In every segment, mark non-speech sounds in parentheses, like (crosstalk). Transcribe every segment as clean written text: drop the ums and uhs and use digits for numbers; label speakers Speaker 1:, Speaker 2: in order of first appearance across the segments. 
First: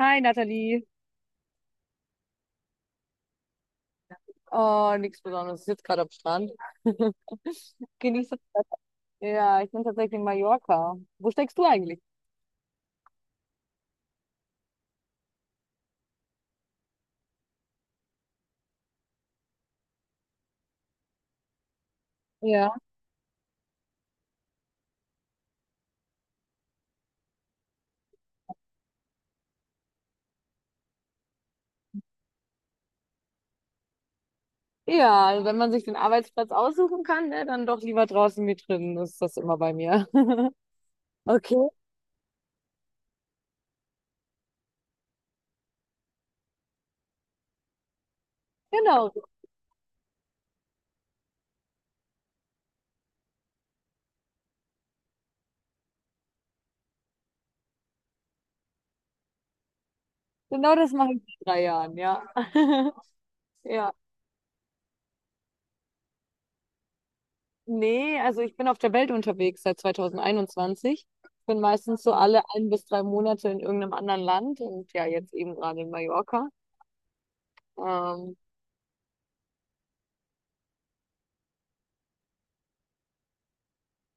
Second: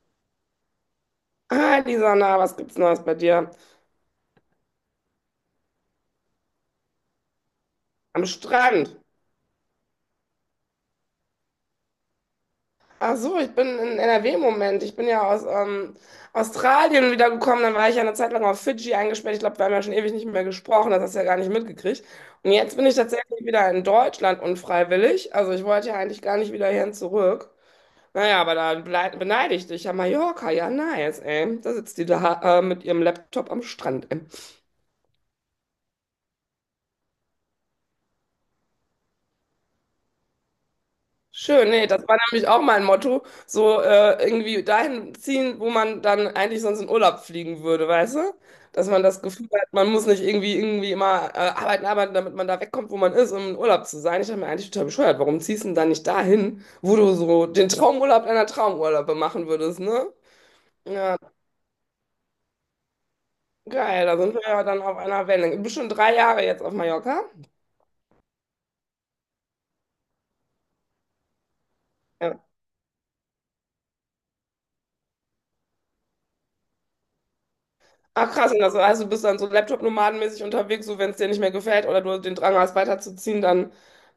Speaker 1: Hi Nathalie.
Speaker 2: Hi Lisana, was gibt's Neues bei dir?
Speaker 1: Oh, nichts Besonderes. Ich sitze gerade am Strand. (laughs)
Speaker 2: Am
Speaker 1: Genieße das Wetter.
Speaker 2: Strand.
Speaker 1: Ja, ich bin tatsächlich in Mallorca. Wo steckst du eigentlich?
Speaker 2: Ach so, ich bin in NRW im Moment. Ich bin ja aus Australien wiedergekommen. Dann war ich ja eine Zeit lang auf Fidschi eingesperrt. Ich glaube, wir haben ja schon ewig nicht mehr gesprochen. Das hast du ja gar nicht mitgekriegt. Und
Speaker 1: Ja.
Speaker 2: jetzt bin ich tatsächlich wieder in Deutschland unfreiwillig. Also ich wollte ja eigentlich gar nicht wieder hierhin zurück. Naja, aber da beneide ich dich. Ja, Mallorca, ja, nice, ey. Da sitzt die da mit ihrem Laptop am Strand.
Speaker 1: Ja, also wenn man sich den Arbeitsplatz aussuchen kann, ne, dann doch lieber draußen wie drinnen, ist das immer bei mir. (laughs) Okay.
Speaker 2: Schön, nee, das war nämlich auch mein Motto, so irgendwie dahin ziehen, wo man dann eigentlich sonst in Urlaub fliegen würde, weißt du? Dass man
Speaker 1: Genau,
Speaker 2: das Gefühl hat, man muss nicht irgendwie immer arbeiten, damit man da wegkommt, wo man ist, um in Urlaub zu sein. Ich habe mir eigentlich total bescheuert, warum ziehst du denn dann nicht dahin, wo du so den Traumurlaub deiner Traumurlaube machen würdest, ne?
Speaker 1: genau das mache
Speaker 2: Ja,
Speaker 1: ich seit 3 Jahren, ja. (laughs) Ja.
Speaker 2: geil, da sind wir ja dann auf einer Wellenlänge. Du bist schon 3 Jahre jetzt auf Mallorca.
Speaker 1: Nee, also ich bin auf der Welt unterwegs seit 2021. Bin meistens so alle
Speaker 2: Ja.
Speaker 1: ein bis drei Monate in irgendeinem anderen Land und ja, jetzt eben gerade in Mallorca.
Speaker 2: Ach
Speaker 1: Ähm,
Speaker 2: krass, und das heißt, du bist dann so Laptop-nomadenmäßig unterwegs, so wenn es dir nicht mehr gefällt oder du den Drang hast, weiterzuziehen, dann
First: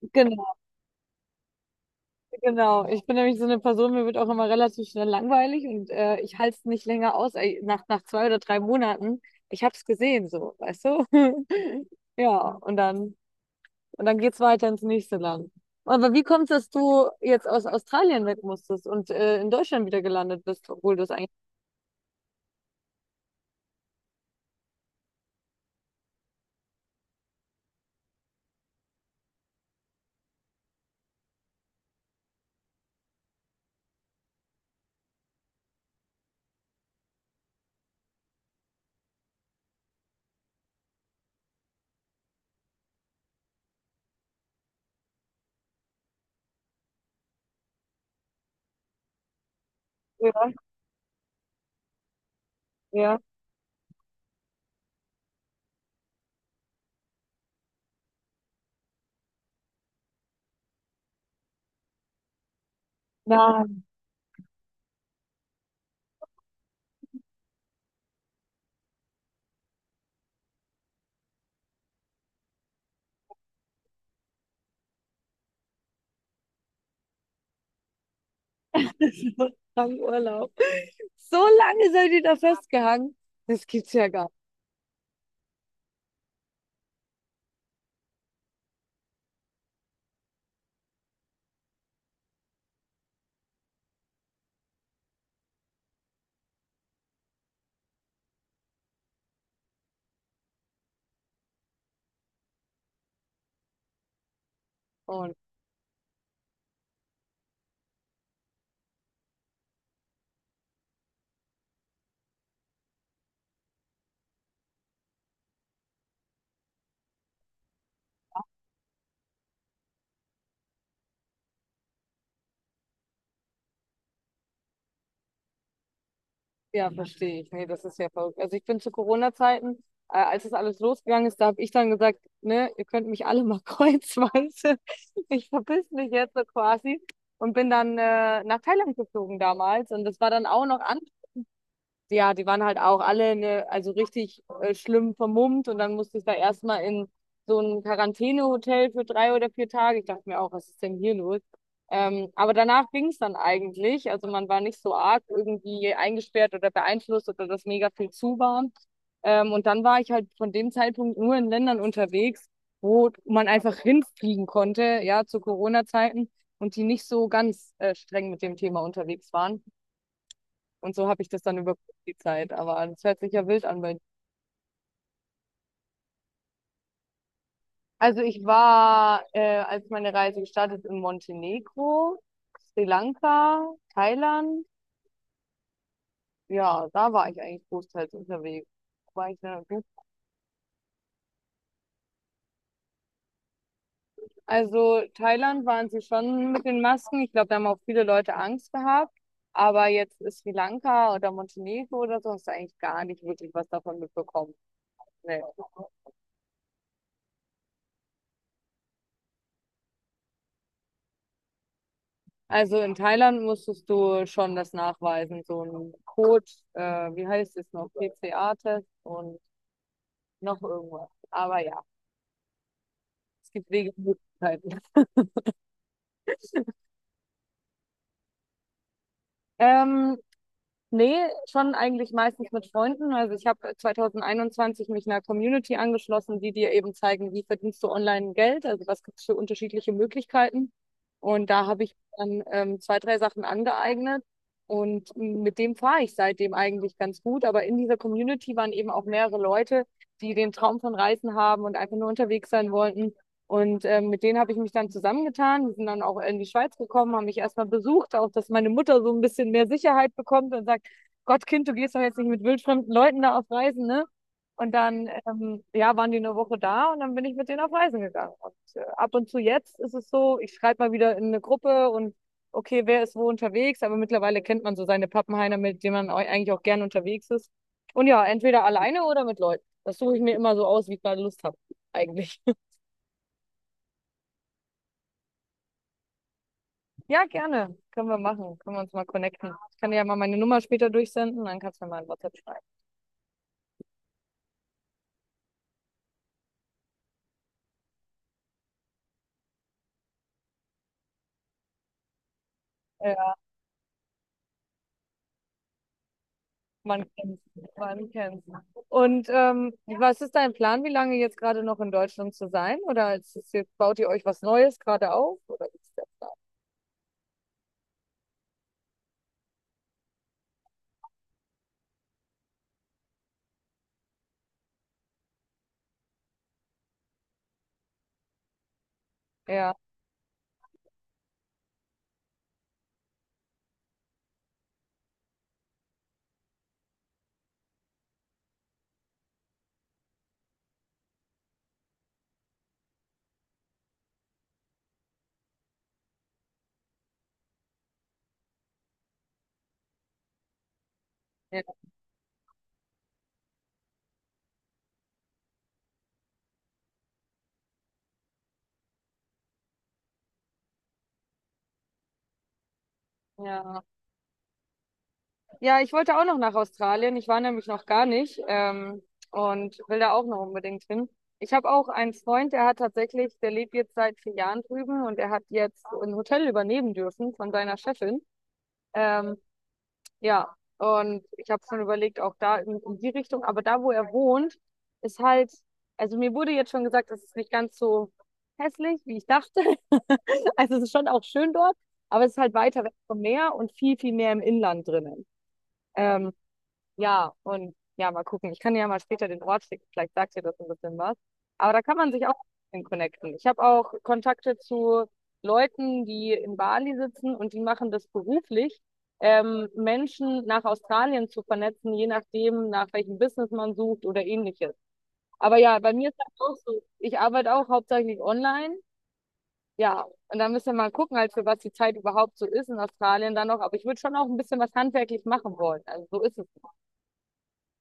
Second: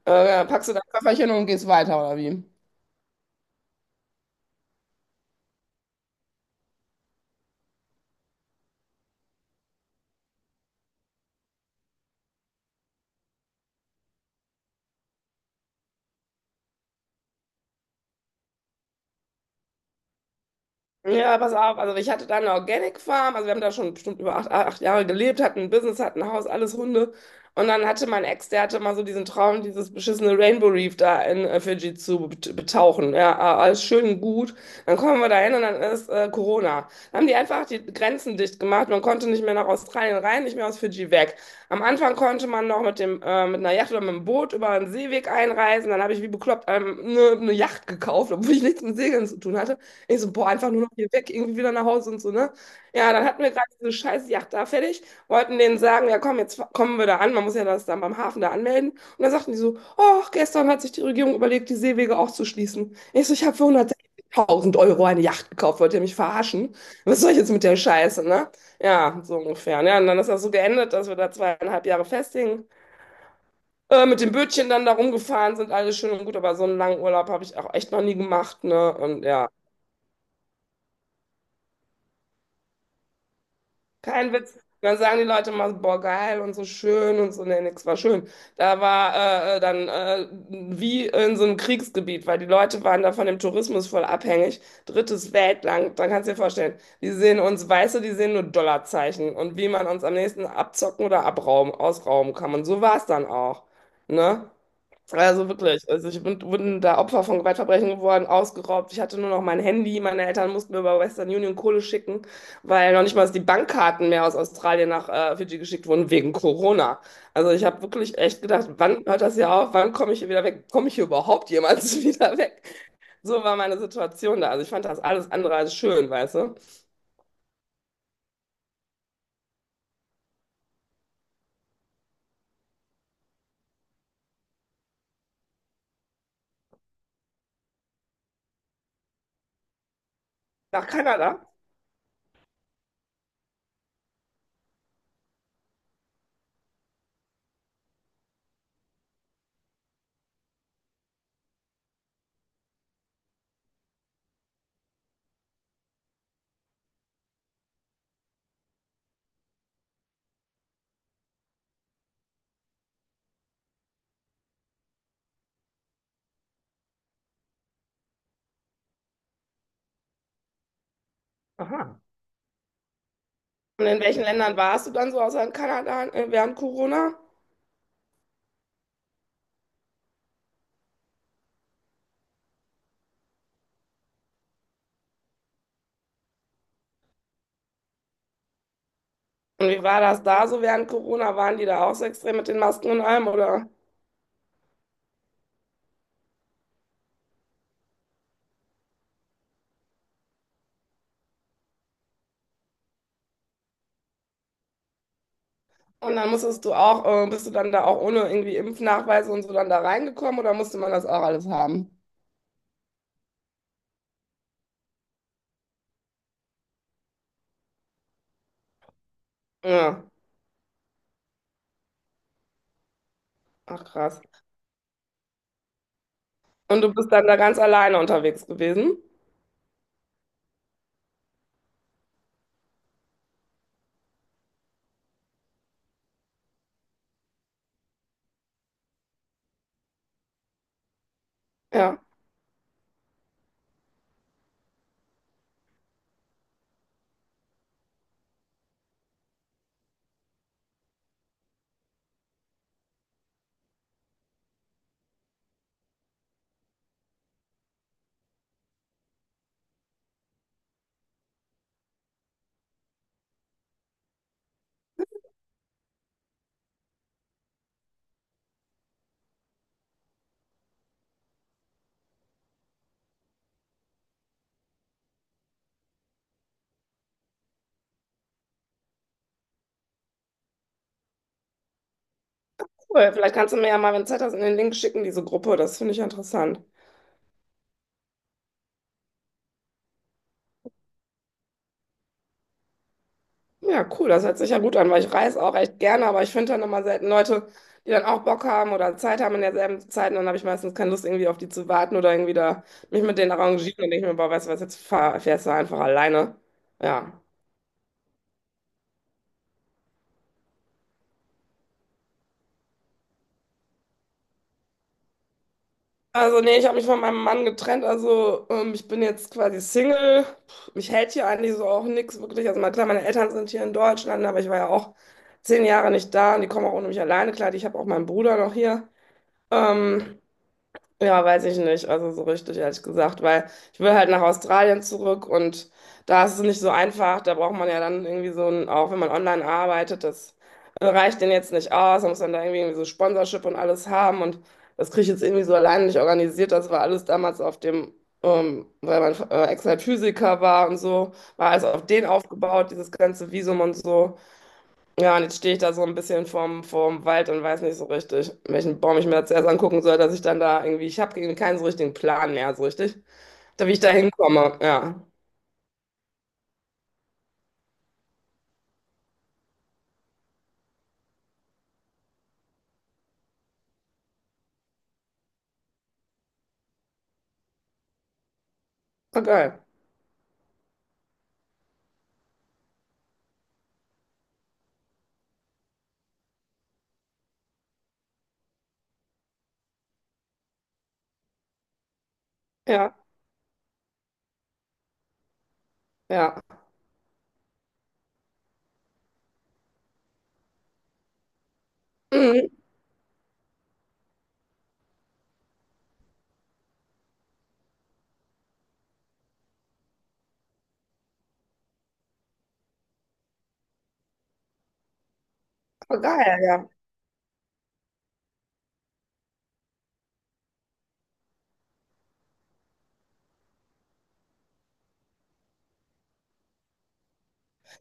Speaker 1: genau,
Speaker 2: packst du dein Köfferchen und gehst weiter, oder wie?
Speaker 1: Genau, ich bin nämlich so eine Person, mir wird auch immer relativ schnell langweilig und ich halte es nicht länger aus, ey, nach 2 oder 3 Monaten. Ich habe es gesehen, so, weißt du? (laughs) Ja, und dann, und dann geht's weiter ins nächste Land. Aber wie kommt es, dass du jetzt aus Australien weg musstest und in Deutschland wieder gelandet bist, obwohl du es eigentlich
Speaker 2: Ja, pass auf, also ich hatte da eine Organic Farm, also wir haben da schon bestimmt über 8 Jahre gelebt, hatten ein Business, hatten ein Haus, alles Hunde. Und dann hatte mein Ex, der hatte mal so diesen Traum, dieses beschissene Rainbow Reef da in Fidschi zu betauchen. Ja, alles schön und gut. Dann kommen wir da hin und dann ist Corona. Dann haben die einfach die Grenzen dicht gemacht. Man konnte nicht mehr nach Australien rein, nicht mehr aus Fidschi weg. Am Anfang konnte man noch mit mit einer Yacht oder mit dem Boot über einen Seeweg einreisen. Dann habe ich wie bekloppt eine Yacht gekauft, obwohl ich nichts mit Segeln zu tun hatte. Ich so,
Speaker 1: früher
Speaker 2: boah,
Speaker 1: warst?
Speaker 2: einfach nur noch hier weg, irgendwie wieder nach Hause und so, ne? Ja,
Speaker 1: Ja,
Speaker 2: dann hatten wir gerade diese scheiß Yacht da fertig, wollten denen sagen, ja komm, jetzt kommen wir da an, man muss ja das dann beim Hafen da anmelden. Und dann sagten die so, oh, gestern hat sich die Regierung überlegt, die Seewege auch zu schließen. Ich so, ich habe für
Speaker 1: nein,
Speaker 2: 160.000 € eine Yacht gekauft, wollt ihr mich verarschen? Was soll ich jetzt mit der Scheiße, ne? Ja, so ungefähr. Ja, und dann ist das so geendet, dass wir da 2,5 Jahre festhingen. Mit dem Bötchen dann da rumgefahren sind, alles schön und gut, aber so einen langen Urlaub habe ich auch echt noch nie gemacht, ne? Und ja.
Speaker 1: (laughs) so lange Urlaub. So lange seid ihr da festgehangen? Das gibt's ja gar nicht.
Speaker 2: Kein Witz. Dann sagen die Leute immer, so, boah, geil und so schön und so, nee, nix war schön. Da war dann wie in so einem Kriegsgebiet, weil die Leute waren da von dem Tourismus voll abhängig. Drittes Weltland, dann kannst du dir vorstellen, die sehen uns Weiße, die sehen nur Dollarzeichen und wie man uns am nächsten abzocken oder abrauben, ausrauben kann. Und so war es dann auch, ne?
Speaker 1: Oh,
Speaker 2: Also wirklich, also ich bin da Opfer von Gewaltverbrechen geworden, ausgeraubt. Ich hatte nur noch mein Handy. Meine Eltern mussten mir über Western Union Kohle schicken, weil noch nicht mal die Bankkarten mehr aus Australien nach Fidschi geschickt wurden wegen Corona. Also ich habe wirklich echt gedacht, wann hört das hier auf? Wann komme ich hier wieder weg? Komme ich hier überhaupt jemals (laughs) wieder weg? So war meine Situation da. Also ich fand das alles andere als schön, weißt du?
Speaker 1: ja, verstehe ich. Nee, das ist ja verrückt. Also ich bin zu Corona-Zeiten, als das alles losgegangen ist, da habe ich dann gesagt, ne, ihr könnt mich alle mal (laughs) kreuzweise. Ich verpiss mich jetzt so quasi und bin dann nach Thailand geflogen damals. Und das war dann auch noch
Speaker 2: Nach
Speaker 1: an,
Speaker 2: Kanada.
Speaker 1: ja, die waren halt auch alle ne, also richtig schlimm vermummt und dann musste ich da erstmal in so ein Quarantänehotel für 3 oder 4 Tage. Ich dachte mir auch, was ist denn hier los? Aber danach ging es dann eigentlich. Also man war nicht so arg irgendwie eingesperrt oder beeinflusst oder dass mega viel zu war. Und dann war ich halt von dem Zeitpunkt nur in Ländern unterwegs, wo man einfach hinfliegen konnte, ja, zu Corona-Zeiten und die nicht so ganz streng mit dem Thema unterwegs waren. Und so habe ich das dann über
Speaker 2: Aha.
Speaker 1: die Zeit. Aber das hört sich ja wild an
Speaker 2: Und
Speaker 1: bei dir.
Speaker 2: in welchen Ländern warst du dann so außer in Kanada während Corona?
Speaker 1: Also ich war, als meine Reise gestartet, in Montenegro, Sri Lanka, Thailand. Ja, da war ich eigentlich großteils unterwegs. War ich da
Speaker 2: Und wie
Speaker 1: gut.
Speaker 2: war das da so während Corona? Waren die da auch so extrem mit den Masken und allem, oder?
Speaker 1: Also Thailand waren sie schon mit den Masken. Ich glaube, da haben auch viele Leute Angst gehabt. Aber jetzt ist Sri Lanka oder Montenegro oder so, hast du eigentlich gar nicht wirklich was davon mitbekommen. Nee.
Speaker 2: Und dann musstest du bist du dann da auch ohne irgendwie Impfnachweise und so dann da reingekommen oder musste man das auch alles haben?
Speaker 1: Also in Thailand musstest du schon das nachweisen, so ein Code, wie heißt es noch, PCA-Test und
Speaker 2: Ja,
Speaker 1: noch irgendwas. Aber ja, es gibt
Speaker 2: ach
Speaker 1: Wege und
Speaker 2: krass.
Speaker 1: Möglichkeiten. (laughs)
Speaker 2: Und du bist dann da ganz alleine unterwegs gewesen?
Speaker 1: Ähm, Nee, schon eigentlich meistens mit Freunden. Also ich habe 2021 mich einer Community angeschlossen, die dir eben zeigen, wie verdienst du online Geld, also was gibt es für unterschiedliche Möglichkeiten. Und da habe ich
Speaker 2: Ja,
Speaker 1: dann zwei, drei Sachen angeeignet und mit dem fahre ich seitdem eigentlich ganz gut. Aber in dieser Community waren eben auch mehrere Leute, die den Traum von Reisen haben und einfach nur unterwegs sein wollten. Und mit denen habe ich mich dann zusammengetan. Die sind dann auch in die Schweiz gekommen, haben mich erstmal besucht, auch dass meine Mutter so ein bisschen mehr Sicherheit bekommt und sagt, Gottkind, du gehst doch jetzt nicht mit wildfremden Leuten da auf Reisen, ne? Und dann, ja, waren die 1 Woche da und dann bin ich mit denen auf Reisen gegangen. Und ab und zu jetzt ist es so, ich schreibe mal wieder in eine Gruppe und okay, wer ist wo unterwegs, aber mittlerweile kennt man so seine Pappenheimer, mit denen man eigentlich auch gern unterwegs ist. Und ja, entweder alleine oder mit Leuten. Das suche ich mir immer so aus, wie ich gerade Lust habe, eigentlich. (laughs)
Speaker 2: cool. Vielleicht kannst du mir ja mal, wenn du Zeit hast, in den Link schicken, diese Gruppe. Das finde ich interessant.
Speaker 1: Ja, gerne. Können wir machen. Können wir uns mal connecten. Ich kann dir ja mal meine Nummer später durchsenden, dann kannst du mir mal ein WhatsApp schreiben.
Speaker 2: Ja, cool, das hört sich ja gut an, weil ich reise auch echt gerne, aber ich finde dann immer selten Leute, die dann auch Bock haben oder Zeit haben in derselben Zeit und dann habe ich meistens keine Lust, irgendwie auf die zu warten oder irgendwie da mich
Speaker 1: Äh,
Speaker 2: mit denen arrangieren und denke ich mir, boah, weißt du was, jetzt fährst du einfach alleine.
Speaker 1: Man
Speaker 2: Ja.
Speaker 1: man kennt's. Und was ist dein Plan, wie lange jetzt gerade noch in Deutschland zu sein? Oder ist es jetzt, baut ihr euch was Neues gerade auf? Oder wie ist der Plan?
Speaker 2: Also nee, ich habe mich von meinem Mann getrennt, also ich bin jetzt quasi Single. Puh, mich hält hier eigentlich so auch nichts wirklich. Also mal klar, meine Eltern sind hier in Deutschland, aber ich war ja auch 10 Jahre nicht da und die kommen auch ohne mich alleine. Klar, ich habe auch meinen Bruder noch hier.
Speaker 1: Ja,
Speaker 2: Ähm, Ja, weiß ich nicht. Also so richtig, ehrlich gesagt, weil ich will halt nach Australien zurück und da ist es nicht so einfach. Da braucht man ja dann irgendwie so ein, auch wenn man online arbeitet, das reicht denen jetzt nicht aus. Man muss dann da irgendwie so Sponsorship und alles haben und das kriege ich jetzt irgendwie so alleine nicht organisiert. Das war alles damals auf weil mein Ex halt Physiker war und so, war
Speaker 1: ja,
Speaker 2: alles auf den aufgebaut, dieses ganze Visum und so. Ja, und jetzt stehe ich da so ein bisschen vorm Wald und weiß nicht so richtig, welchen Baum ich mir jetzt erst angucken soll, dass ich dann da irgendwie, ich habe keinen so richtigen Plan mehr, so richtig, da wie ich
Speaker 1: ja.
Speaker 2: da hinkomme. Ja,
Speaker 1: Ja, ich wollte auch noch nach Australien. Ich war nämlich noch gar nicht und will da auch noch unbedingt hin. Ich habe auch einen Freund, der hat tatsächlich, der lebt jetzt seit 4 Jahren drüben und er hat jetzt ein Hotel übernehmen dürfen von seiner Chefin.
Speaker 2: voll
Speaker 1: Ähm,
Speaker 2: geil.
Speaker 1: Ja, und ich habe schon überlegt, auch da in die Richtung, aber da, wo er wohnt, ist halt, also mir wurde jetzt schon gesagt, es ist nicht ganz so hässlich, wie ich dachte. (laughs) Also es ist schon auch schön dort, aber es ist halt weiter weg
Speaker 2: Ja,
Speaker 1: vom Meer und viel mehr im Inland drinnen. Ähm,
Speaker 2: ja.
Speaker 1: ja, und ja, mal gucken. Ich kann dir ja mal später den Ort schicken. Vielleicht sagt dir das ein bisschen was. Aber da kann man sich auch
Speaker 2: Mhm,
Speaker 1: ein bisschen connecten. Ich habe auch Kontakte zu Leuten, die in Bali sitzen und die machen das beruflich, Menschen nach Australien zu vernetzen, je nachdem, nach welchem Business man sucht oder ähnliches. Aber ja, bei
Speaker 2: voll
Speaker 1: mir ist das
Speaker 2: geil,
Speaker 1: auch
Speaker 2: ja.
Speaker 1: so. Ich arbeite auch hauptsächlich online. Ja, und da müssen wir mal gucken, halt für was die Zeit überhaupt so ist in Australien dann noch. Aber ich würde schon auch ein bisschen was handwerklich machen wollen. Also so ist es.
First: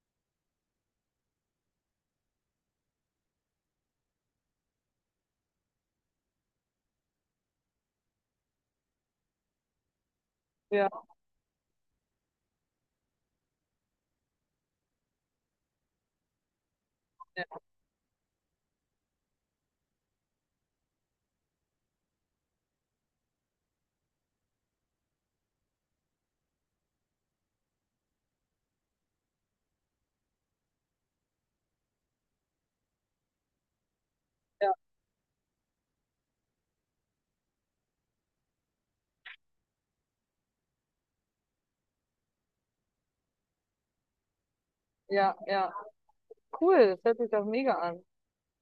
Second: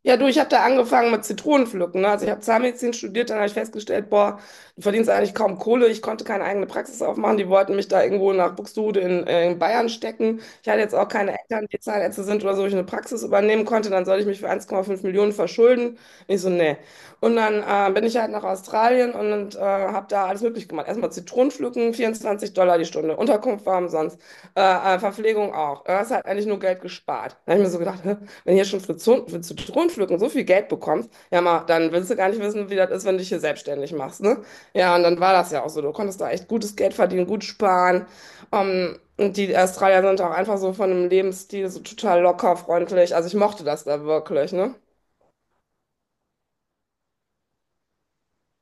Speaker 2: Ja, du, ich habe da angefangen mit Zitronenpflücken. Ne? Also ich habe Zahnmedizin studiert, dann habe ich festgestellt, boah, du verdienst eigentlich kaum Kohle. Ich konnte keine eigene Praxis aufmachen. Die wollten mich da irgendwo nach Buxtehude in Bayern stecken. Ich hatte jetzt
Speaker 1: Ja,
Speaker 2: auch keine Eltern, die Zahnärzte sind oder so, wo ich eine Praxis übernehmen konnte. Dann soll ich mich für 1,5 Millionen verschulden. Ich so, nee. Und
Speaker 1: ja.
Speaker 2: dann bin ich halt nach Australien und habe da alles möglich gemacht. Erstmal Zitronenpflücken, 24 $ die Stunde. Unterkunft war umsonst. Verpflegung auch. Das hat eigentlich nur Geld gespart. Da habe ich mir so gedacht, hä? Wenn du hier schon für Zitronenpflücken so viel Geld bekommst, ja mal, dann willst du gar nicht wissen, wie das ist, wenn du dich hier selbstständig machst, ne?
Speaker 1: Ja.
Speaker 2: Ja, und dann war das ja auch so. Du konntest da echt gutes Geld verdienen, gut sparen. Und die Australier sind auch einfach so von dem Lebensstil so total locker, freundlich. Also ich mochte das da wirklich, ne?
Speaker 1: Ja, ja. Cool, das hört sich doch mega an.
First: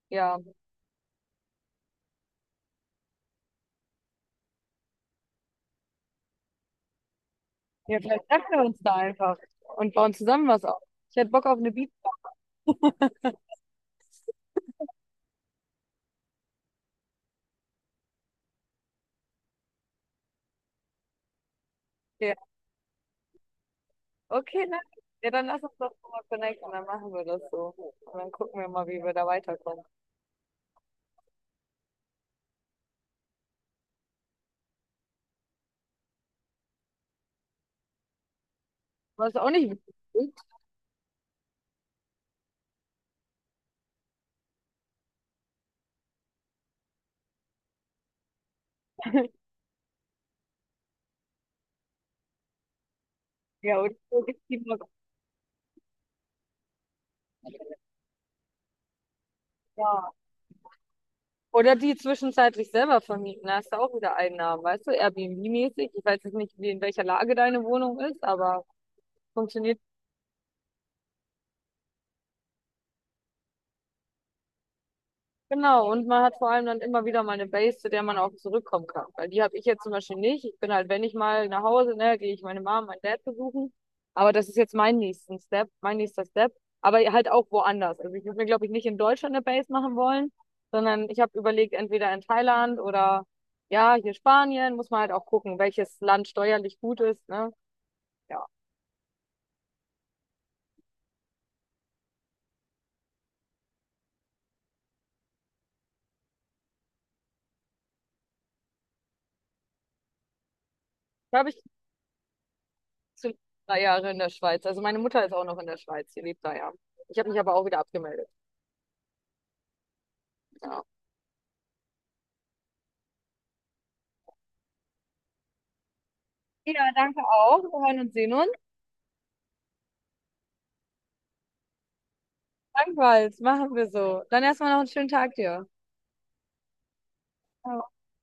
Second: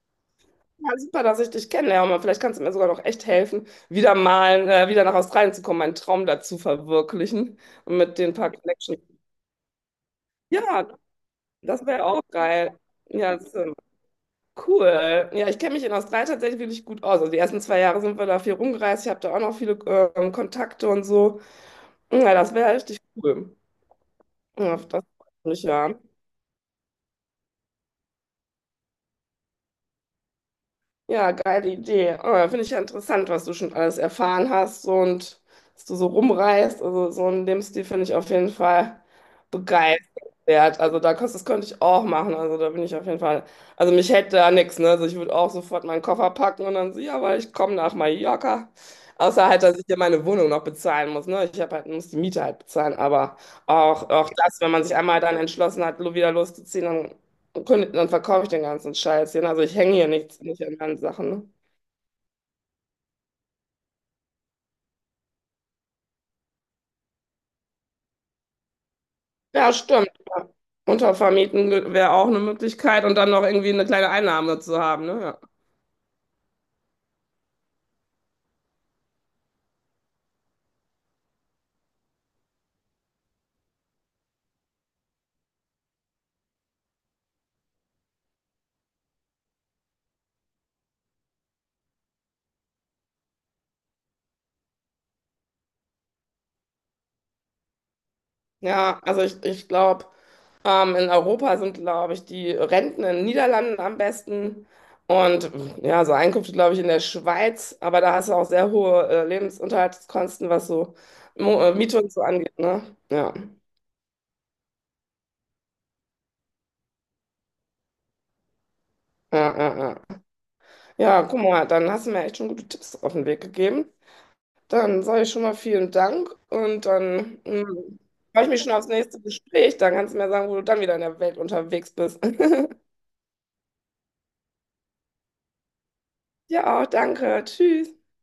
Speaker 1: Ja.
Speaker 2: Ja, super, dass ich dich kennenlerne. Mann. Vielleicht kannst du mir sogar noch echt helfen, wieder mal wieder nach Australien zu kommen, meinen Traum dazu verwirklichen
Speaker 1: Ja,
Speaker 2: und mit
Speaker 1: vielleicht
Speaker 2: den
Speaker 1: treffen
Speaker 2: paar
Speaker 1: wir uns da
Speaker 2: Connections.
Speaker 1: einfach und bauen zusammen was auf.
Speaker 2: Ja,
Speaker 1: Ich hätte Bock auf eine
Speaker 2: das
Speaker 1: Beach.
Speaker 2: wäre auch geil. Ja, cool. Ja, ich kenne mich in Australien tatsächlich wirklich gut aus. Also die ersten 2 Jahre sind wir da viel rumgereist. Ich habe da auch noch viele Kontakte und so. Ja,
Speaker 1: Fair.
Speaker 2: das wäre richtig cool.
Speaker 1: Okay,
Speaker 2: Ja,
Speaker 1: ne?
Speaker 2: das
Speaker 1: Ja,
Speaker 2: freut
Speaker 1: dann lass
Speaker 2: mich
Speaker 1: uns doch
Speaker 2: ja.
Speaker 1: mal connecten und dann machen wir das so. Und dann gucken wir mal, wie wir da weiterkommen.
Speaker 2: Ja, geile Idee. Oh, ja, finde ich ja interessant, was du schon alles erfahren hast so, und dass du so rumreist. Also so einen Lebensstil finde ich auf jeden Fall
Speaker 1: Was auch nicht witzig ist.
Speaker 2: begeisternswert. Also da, das könnte ich auch machen. Also da bin ich auf jeden Fall. Also mich hält da nichts, ne? Also ich würde auch sofort meinen Koffer packen und dann so, ja, weil ich komme nach Mallorca. Außer halt, dass ich hier meine Wohnung noch bezahlen muss. Ne? Ich hab halt, muss die Miete halt bezahlen. Aber
Speaker 1: Ja, oder so
Speaker 2: auch
Speaker 1: gibt's
Speaker 2: das,
Speaker 1: die
Speaker 2: wenn
Speaker 1: mal.
Speaker 2: man sich einmal dann entschlossen hat, wieder loszuziehen, kündigt, dann verkaufe ich den ganzen Scheiß hier. Ne? Also ich hänge hier
Speaker 1: Ja.
Speaker 2: nicht an meinen Sachen. Ne?
Speaker 1: Oder die zwischenzeitlich selber vermieten. Da hast du auch wieder Einnahmen, weißt du? Airbnb-mäßig. Ich weiß jetzt nicht, wie in welcher Lage deine Wohnung ist, aber
Speaker 2: Ja,
Speaker 1: funktioniert.
Speaker 2: stimmt. Ja. Untervermieten wäre auch eine Möglichkeit und dann noch irgendwie eine kleine Einnahme zu haben. Ne? Ja.
Speaker 1: Genau, und man hat vor allem dann immer wieder mal eine Base, zu der man auch zurückkommen kann. Weil die habe ich jetzt zum Beispiel nicht. Ich bin halt, wenn ich mal nach Hause, ne, gehe ich meine Mom, meinen Dad besuchen. Aber das ist jetzt mein nächster Step. Aber halt auch woanders. Also ich würde mir, glaube ich, nicht in Deutschland eine Base machen wollen, sondern ich habe überlegt, entweder in Thailand oder ja, hier Spanien, muss man halt auch gucken, welches Land steuerlich gut ist, ne? Ja.
Speaker 2: Ja, also ich glaube, in Europa sind, glaube ich, die Renten in den Niederlanden am besten und ja, so Einkünfte, glaube ich, in der Schweiz, aber da hast du auch sehr hohe Lebensunterhaltskosten, was so
Speaker 1: Da habe
Speaker 2: Mo
Speaker 1: ich
Speaker 2: Miete und so angeht, ne?
Speaker 1: zu
Speaker 2: Ja.
Speaker 1: 3 Jahre in der Schweiz. Also meine Mutter ist auch noch in der Schweiz, sie lebt da ja. Ich habe mich aber auch wieder abgemeldet.
Speaker 2: Ja, ja, ja.
Speaker 1: Ja.
Speaker 2: Ja, guck mal, dann hast du mir echt schon gute Tipps auf den Weg gegeben. Dann sage ich schon mal vielen Dank und
Speaker 1: Ja, danke
Speaker 2: dann
Speaker 1: auch. Wir
Speaker 2: mm,
Speaker 1: hören und sehen
Speaker 2: freue
Speaker 1: uns.
Speaker 2: ich mich schon aufs nächste Gespräch. Dann kannst du mir sagen, wo du dann wieder in der Welt unterwegs bist. (laughs)
Speaker 1: Dankbar, machen wir so. Dann erstmal noch einen schönen Tag dir.
Speaker 2: Ja, auch danke. Tschüss.
Speaker 1: Ciao.